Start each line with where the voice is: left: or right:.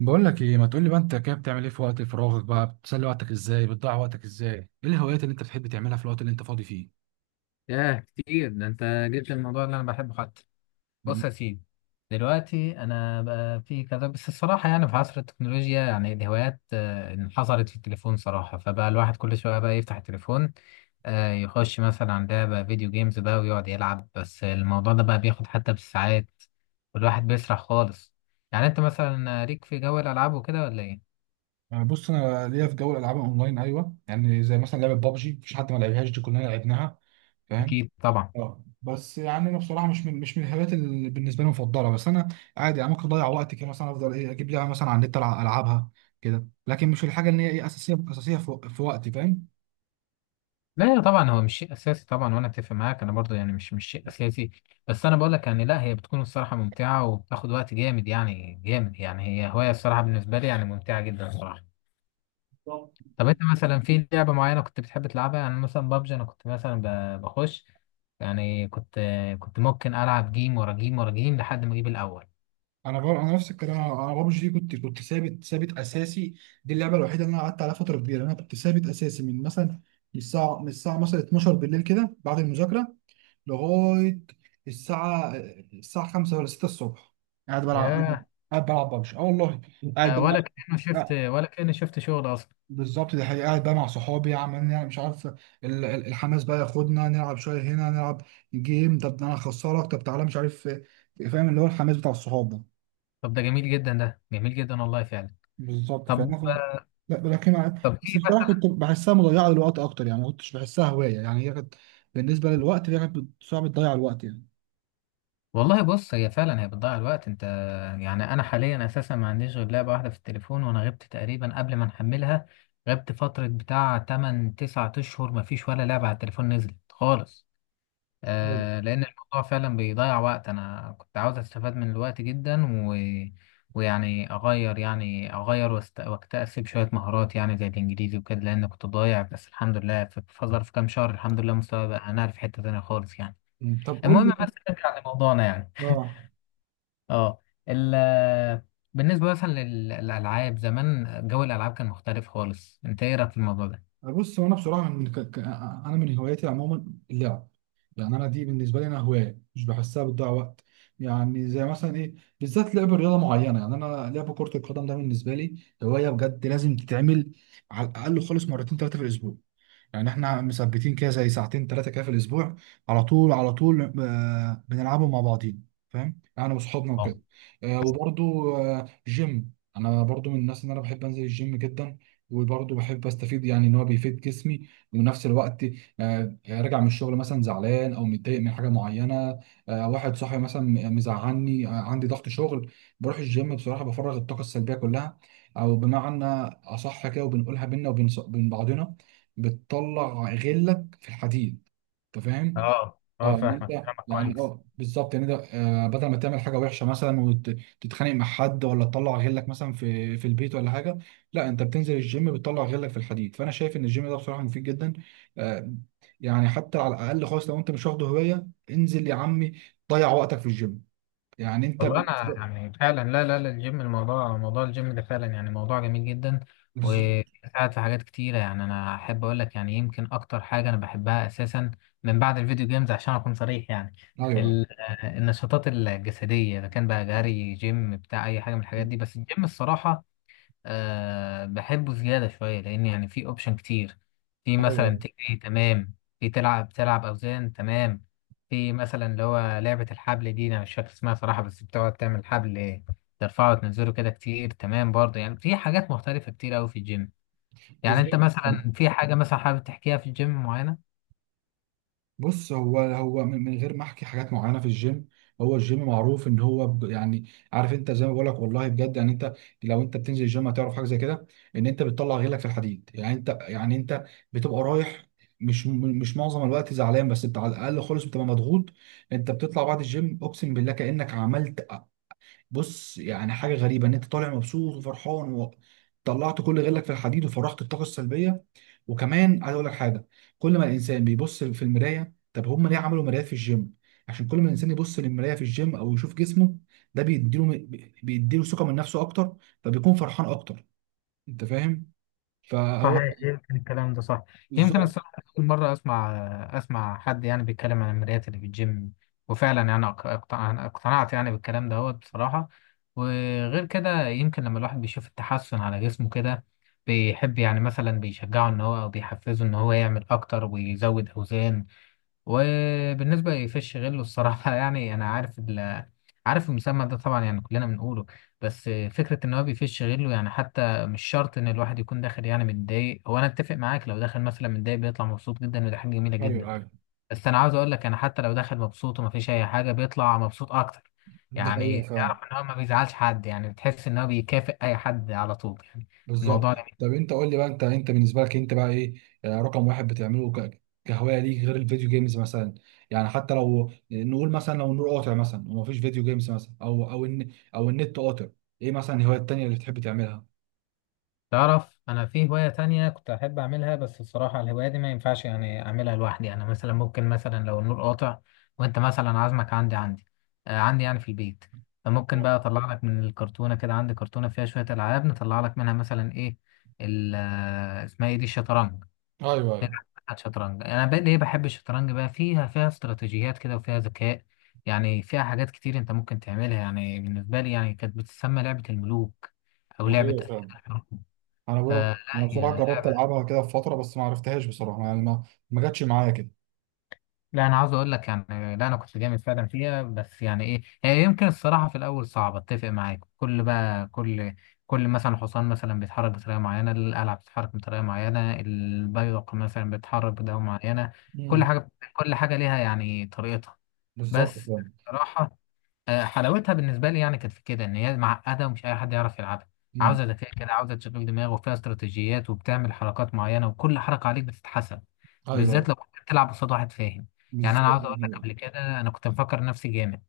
right: بقول لك ايه ما تقول لي بقى انت كده بتعمل ايه في وقت فراغك بقى بتسلي وقتك ازاي بتضيع وقتك ازاي ايه الهوايات اللي انت بتحب تعملها في الوقت اللي انت فاضي فيه.
left: ياه كتير ده انت جبت الموضوع اللي انا بحبه حتى. بص
right: مم.
left: يا سيدي، دلوقتي انا بقى في كذا، بس الصراحه يعني في عصر التكنولوجيا يعني الهوايات انحصرت في التليفون صراحه، فبقى الواحد كل شويه بقى يفتح التليفون، يخش مثلا عن لعبه فيديو جيمز بقى ويقعد يلعب. بس الموضوع ده بقى بياخد حتى بالساعات، والواحد بيسرح خالص. يعني انت مثلا ليك في جو الالعاب وكده ولا ايه؟
right: أنا بص انا ليا في جو الالعاب اونلاين، ايوه، يعني زي مثلا لعبه بابجي مفيش حد ما لعبهاش، دي كلنا لعبناها. فاهم.
left: أكيد طبعا.
right: اه بس يعني انا بصراحه مش من الهوايات اللي بالنسبه لي مفضله، بس انا عادي، يعني ممكن اضيع وقتي كده، مثلا افضل ايه اجيب لعبه مثلا على النت العبها كده، لكن مش الحاجه اللي هي ايه اساسيه اساسيه في وقتي. فاهم.
left: لا طبعا هو مش شيء اساسي طبعا، وانا اتفق معاك، انا برضه يعني مش شيء اساسي. بس انا بقول لك يعني، لا هي بتكون الصراحه ممتعه وبتاخد وقت جامد يعني جامد، يعني هي هوايه الصراحه بالنسبه لي يعني ممتعه جدا الصراحه. طب انت مثلا في لعبه معينه كنت بتحب تلعبها؟ يعني مثلا بابجي انا كنت مثلا بخش، يعني كنت ممكن العب جيم ورا جيم ورا جيم لحد ما اجيب الاول.
right: انا نفس الكلام، انا ببجي دي كنت ثابت ثابت اساسي، دي اللعبه الوحيده اللي انا قعدت عليها فتره كبيره، انا كنت ثابت اساسي من مثلا من الساعه مثلا 12 بالليل كده بعد المذاكره لغايه الساعه 5 ولا 6 الصبح، قاعد بلعب، قاعد
left: ياه،
right: قاعد بلعب ببجي، اه والله قاعد بلعب. آه،
left: ولا كأني شفت شغل اصلا.
right: بالظبط، دي حقيقة، قاعد بقى مع صحابي عمالين، يعني مش عارف، الحماس بقى ياخدنا نلعب شويه، هنا نلعب جيم، طب ده انا هخسرك، طب تعالى، مش عارف إيه. فاهم اللي هو الحماس بتاع الصحاب ده.
left: طب ده جميل جدا، ده جميل جدا والله فعلا.
right: بالظبط،
left: طب
right: فاهم. لا بلاكيم عادي،
left: طب
right: بس
left: في
right: بصراحه كنت بحسها مضيعه للوقت اكتر، يعني ما كنتش بحسها هوايه، يعني هي كانت بالنسبه للوقت، هي كانت صعب تضيع الوقت يعني.
left: والله بص، هي فعلا هي بتضيع الوقت. انت يعني انا حاليا اساسا ما عنديش غير لعبه واحده في التليفون، وانا غبت تقريبا قبل ما نحملها، غبت فتره بتاع 8 9 اشهر ما فيش ولا لعبه على التليفون نزلت خالص.
right: أيوة.
left: آه، لان الموضوع فعلا بيضيع وقت. انا كنت عاوز استفاد من الوقت جدا ويعني اغير واكتسب شويه مهارات، يعني زي الانجليزي وكده، لان كنت ضايع. بس الحمد لله في ظرف كام شهر الحمد لله مستواي بقى انا في حته تانيه خالص يعني.
right: طب قول
left: المهم
right: لي.
left: بس نرجع لموضوعنا يعني.
right: اه
left: اه. ال بالنسبة مثلا للألعاب زمان، جو الألعاب كان مختلف خالص، انت ايه رأيك في الموضوع ده؟
right: بص هو انا بصراحه انا من هواياتي عموما اللعب، يعني انا دي بالنسبه لي انا هوايه مش بحسها بتضيع وقت، يعني زي مثلا ايه بالذات لعب رياضه معينه، يعني انا لعب كره القدم ده بالنسبه لي هوايه بجد لازم تتعمل على الاقل خالص مرتين ثلاثه في الاسبوع، يعني احنا مثبتين كده زي ساعتين ثلاثه كده في الاسبوع، على طول، بنلعبوا مع بعضين، فاهم، يعني انا وصحابنا
left: اه
right: وكده. وبرضو جيم، انا برضو من الناس ان انا بحب انزل الجيم جدا، وبرضو بحب استفيد، يعني ان هو بيفيد جسمي، وفي نفس الوقت راجع من الشغل مثلا زعلان او متضايق من حاجه معينه، واحد صاحبي مثلا مزعلني، عندي ضغط شغل، بروح الجيم بصراحه بفرغ الطاقه السلبيه كلها، او بمعنى اصح كده، وبنقولها بينا وبين بعضنا، بتطلع غلك في الحديد، انت فاهم.
left: اه
right: اه ان انت،
left: فاهمك،
right: يعني
left: كويس.
right: اه بالظبط ان انت آه بدل ما تعمل حاجه وحشه مثلا وتتخانق مع حد، ولا تطلع غلك مثلا في البيت ولا حاجه، لا انت بتنزل الجيم، بتطلع غلك في الحديد، فانا شايف ان الجيم ده بصراحه مفيد جدا. آه. يعني حتى على الاقل خالص، لو انت مش واخده هوايه انزل يا عمي ضيع وقتك في الجيم، يعني انت
left: والله انا
right: بالنسبه.
left: يعني فعلا، لا لا لا الجيم موضوع الجيم ده فعلا يعني موضوع جميل جدا،
right: بالظبط.
left: وساعد في حاجات كتيره. يعني انا احب اقول لك، يعني يمكن اكتر حاجه انا بحبها اساسا من بعد الفيديو جيمز عشان اكون صريح يعني،
right: ايوه،
left: النشاطات الجسديه، اذا كان بقى جري، جيم، بتاع اي حاجه من الحاجات دي، بس الجيم الصراحه أه بحبه زيادة شوية، لأن يعني في أوبشن كتير. في مثلا
right: ايوه،
left: تجري تمام، في تلعب أوزان تمام، في مثلا اللي هو لعبة الحبل دي، أنا مش فاكر اسمها صراحة، بس بتقعد تعمل حبل ترفعه وتنزله كده كتير تمام، برضه يعني في حاجات مختلفة كتير أوي في الجيم. يعني أنت
right: بالظبط.
left: مثلا في حاجة مثلا حابب تحكيها في الجيم معينة؟
right: بص هو من غير ما احكي حاجات معينه في الجيم، هو الجيم معروف ان هو يعني عارف انت زي ما بقول لك، والله بجد يعني انت لو انت بتنزل الجيم هتعرف حاجه زي كده، ان انت بتطلع غيرك في الحديد، يعني انت، يعني انت بتبقى رايح، مش معظم الوقت زعلان، بس بتاع على الاقل خالص بتبقى مضغوط، انت بتطلع بعد الجيم اقسم بالله كانك عملت، بص يعني حاجه غريبه ان انت طالع مبسوط وفرحان وطلعت كل غلك في الحديد وفرغت الطاقه السلبيه. وكمان عايز اقول لك حاجه، كل ما الانسان بيبص في المرايه، طب هم ليه عملوا مرايات في الجيم؟ عشان كل ما الانسان يبص للمرايه في الجيم او يشوف جسمه ده بيديله، بيديله ثقه من نفسه اكتر، فبيكون فرحان اكتر، انت فاهم. فهو.
left: صحيح، يمكن الكلام ده صح، يمكن
right: بالظبط.
left: الصراحة أول مرة أسمع حد يعني بيتكلم عن المرايات اللي في الجيم، وفعلا يعني اقتنعت يعني بالكلام دوت بصراحة. وغير كده يمكن لما الواحد بيشوف التحسن على جسمه كده بيحب، يعني مثلا بيشجعه إن هو أو بيحفزه إن هو يعمل أكتر ويزود أوزان. وبالنسبة لفيش غلو الصراحة يعني أنا عارف عارف المسمى ده طبعا، يعني كلنا بنقوله، بس فكرة إن هو بيفش غله يعني حتى مش شرط إن الواحد يكون داخل يعني متضايق. هو أنا أتفق معاك، لو داخل مثلا متضايق بيطلع مبسوط جدا، ودي حاجة جميلة جدا.
right: ايوه، ايوه،
left: بس أنا عاوز أقول لك، أنا حتى لو داخل مبسوط ومفيش أي حاجة بيطلع مبسوط أكتر.
right: ده
left: يعني
right: حقيقة فعلا.
left: تعرف إن هو ما بيزعلش حد، يعني بتحس إن هو بيكافئ أي حد على طول يعني
right: بالظبط.
left: الموضوع ده.
right: طب انت قول لي بقى، انت انت بالنسبه لك انت بقى ايه رقم واحد بتعمله كهوايه ليك غير الفيديو جيمز مثلا؟ يعني حتى لو نقول مثلا لو النور قاطع مثلا ومفيش فيديو جيمز مثلا، او او او النت قاطع، ايه مثلا الهوايه التانيه اللي بتحب تعملها؟
left: تعرف انا في هواية تانية كنت احب اعملها، بس الصراحة الهواية دي ما ينفعش يعني اعملها لوحدي. انا مثلا ممكن مثلا لو النور قاطع وانت مثلا عازمك عندي، عندي يعني في البيت، فممكن بقى اطلع لك من الكرتونة كده، عندي كرتونة فيها شوية العاب نطلع لك منها مثلا ايه، ال- آه، اسمها ايه دي الشطرنج،
right: ايوه، ايوه،
left: بتاعت شطرنج. انا بقى ليه بحب الشطرنج؟ بقى فيها استراتيجيات كده وفيها ذكاء، يعني فيها حاجات كتير انت ممكن تعملها. يعني بالنسبة لي يعني كانت بتسمى لعبة الملوك او
right: دي حقيقة
left: لعبة أسئلة
right: فعلا.
left: الحروب.
right: انا بقى
left: فلا
right: انا
left: هي
right: بصراحه جربت
left: لعبة،
right: العبها كده في فتره بس ما عرفتهاش بصراحه، يعني ما جاتش معايا كده.
left: لا أنا عاوز أقول لك يعني، لا أنا كنت جامد فعلا فيها. بس يعني إيه، هي يمكن الصراحة في الأول صعبة أتفق معاك. كل بقى كل كل مثلا حصان مثلا بيتحرك بطريقة معينة، القلعة بتتحرك بطريقة معينة، البيدق مثلا بيتحرك بطريقة معينة،
right: امم.
left: كل حاجة ليها يعني طريقتها.
right: بالظبط
left: بس
right: فعلا.
left: صراحة حلاوتها بالنسبة لي يعني كانت في كده إن هي معقدة ومش أي حد يعرف يلعبها،
right: امم.
left: عاوزة ذكاء كده، عاوزة تشغيل دماغ، وفيها استراتيجيات، وبتعمل حركات معينة، وكل حركة عليك بتتحسب،
right: ايوه.
left: بالذات لو كنت بتلعب قصاد واحد فاهم. يعني أنا
right: بالظبط.
left: عاوز أقول لك، قبل كده أنا كنت مفكر نفسي جامد،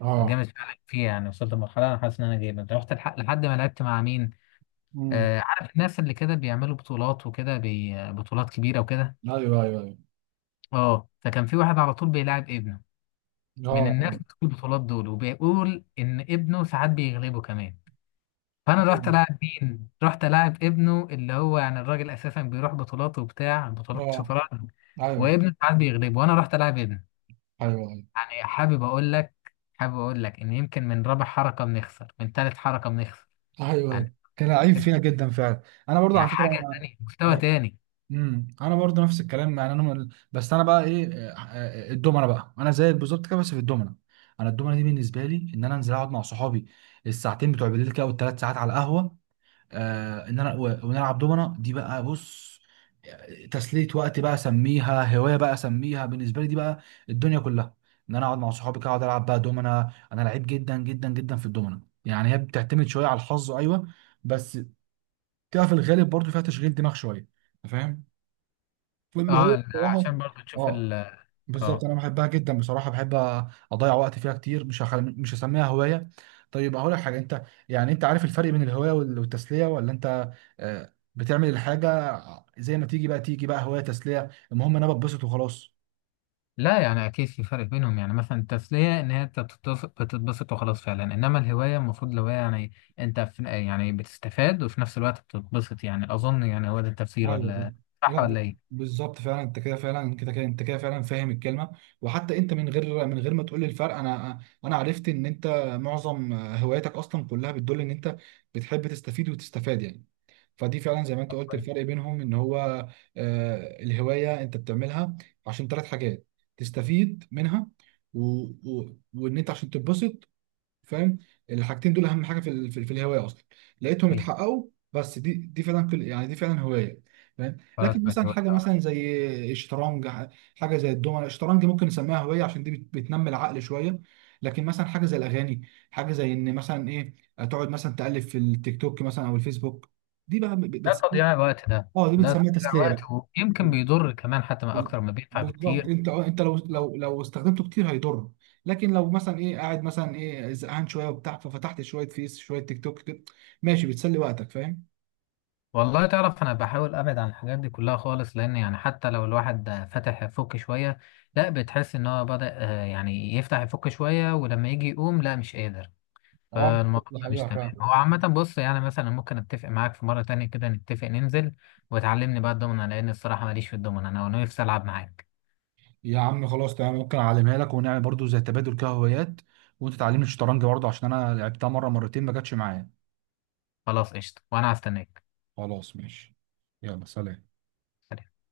right: اه.
left: وجامد فعلا فيها يعني، وصلت لمرحلة أنا حاسس إن أنا جامد. رحت الحق لحد ما لعبت مع مين،
right: امم.
left: آه عارف الناس اللي كده بيعملوا بطولات وكده، بطولات كبيرة وكده.
right: ايوه، ايوه، ايوه.
left: أه فكان في واحد على طول بيلاعب ابنه،
right: اه،
left: من الناس
right: اه.
left: اللي في البطولات دول، وبيقول إن ابنه ساعات بيغلبه كمان. فانا رحت
right: حلو.
left: العب مين؟ رحت العب ابنه، اللي هو يعني الراجل اساسا بيروح بطولات وبتاع بطولات
right: اه.
left: شطرنج،
right: ايوه،
left: وابنه ساعات بيغلبه، وانا رحت العب ابنه.
right: ايوه، ايوه.
left: يعني حابب اقول لك، ان يمكن من رابع حركه بنخسر، من ثالث حركه بنخسر
right: ايوه،
left: يعني،
right: ايوه. كان لعيب فينا جدا فعلا. انا برضه على
left: يعني
right: فكره
left: حاجه
right: انا.
left: تانية مستوى
right: أيوة.
left: تاني.
right: امم، انا برضه نفس الكلام، يعني بس انا بقى ايه الدومنه بقى، انا زيك بالظبط كده بس في الدومنه، انا الدومنه دي بالنسبه لي ان انا انزل اقعد مع صحابي الساعتين بتوع بالليل كده، او الثلاث ساعات على القهوه، آه ان ونلعب دومنه، دي بقى بص تسلية وقت بقى اسميها، هواية بقى اسميها، بالنسبة لي دي بقى الدنيا كلها، ان انا اقعد مع صحابي كده اقعد العب بقى دومنه، انا لعيب جدا جدا جدا في الدومنه، يعني هي بتعتمد شوية على الحظ، ايوه، بس بتبقى في الغالب برضو فيها تشغيل دماغ شوية، أنت فاهم، فاللي هو
left: اه
right: بصراحة
left: عشان برضه تشوف
right: اه
left: ال
right: بالظبط
left: اه
right: انا بحبها جدا بصراحه، بحب اضيع وقت فيها كتير، مش هسميها هوايه. طيب هقول لك حاجه انت، يعني انت عارف الفرق بين الهوايه والتسليه ولا انت بتعمل الحاجه زي ما تيجي، بقى تيجي بقى هوايه تسليه المهم انا بتبسط وخلاص؟
left: لا يعني اكيد في فرق بينهم. يعني مثلا التسليه ان هي انت بتتبسط، بتتبسط وخلاص فعلا، انما الهوايه المفروض الهوايه يعني انت في يعني بتستفاد وفي نفس الوقت بتتبسط، يعني اظن يعني هو ده التفسير،
right: ايوه
left: ولا صح
right: لا
left: ولا ايه؟
right: بالظبط فعلا، انت كده فعلا، كده انت كده فعلا فاهم الكلمه، وحتى انت من غير ما تقول لي الفرق، انا عرفت ان انت معظم هواياتك اصلا كلها بتدل ان انت بتحب تستفيد وتستفاد يعني، فدي فعلا زي ما انت قلت الفرق بينهم ان هو الهوايه انت بتعملها عشان ثلاث حاجات، تستفيد منها و... وان انت عشان تتبسط، فاهم، الحاجتين دول اهم حاجه في في الهوايه اصلا، لقيتهم
left: ايه
right: اتحققوا، بس دي فعلا يعني دي فعلا هوايه، فاهم.
left: خلاص
right: لكن مثلا
left: دلوقتي هو
right: حاجه
left: كده.
right: مثلا زي الشطرنج، حاجه زي الدومنه الشطرنج ممكن نسميها هوايه عشان دي بتنمي العقل شويه، لكن مثلا حاجه زي الاغاني، حاجه زي ان مثلا ايه تقعد مثلا تقلب في التيك توك مثلا او الفيسبوك، دي بقى
left: ده
right: بتسمي،
left: تضييع الوقت ده،
right: اه دي
left: ده
right: بتسميها
left: تضييع
right: تسليه
left: وقت، ويمكن
right: بقى.
left: بيضر كمان حتى، ما اكتر ما بينفع
right: بالظبط،
left: بكتير.
right: انت انت لو استخدمته كتير هيضر، لكن لو مثلا ايه قاعد مثلا ايه زهقان شويه وبتاع ففتحت شويه فيس شويه تيك توك كده، ماشي بتسلي وقتك، فاهم.
left: والله تعرف انا بحاول ابعد عن الحاجات دي كلها خالص، لان يعني حتى لو الواحد فتح يفك شويه، لا بتحس ان هو بدأ يعني يفتح يفك شويه، ولما يجي يقوم لا مش قادر.
right: اه بالظبط،
left: فالموضوع
right: دي
left: ده مش
right: حقيقة
left: تمام.
right: فعلا.
left: هو عامة بص يعني، مثلا ممكن اتفق معاك في مرة تانية كده نتفق ننزل وتعلمني بقى الدومنة، لأن الصراحة ماليش في الدومنة، أنا نفسي ألعب معاك.
right: يا عم خلاص تمام، ممكن اعلمها لك ونعمل برضو زي تبادل كده هوايات، وانت تعلمني الشطرنج برضو عشان انا لعبتها مره مرتين ما جاتش معايا.
left: خلاص قشطة وأنا هستناك.
right: خلاص ماشي، يلا سلام.
left: سلام.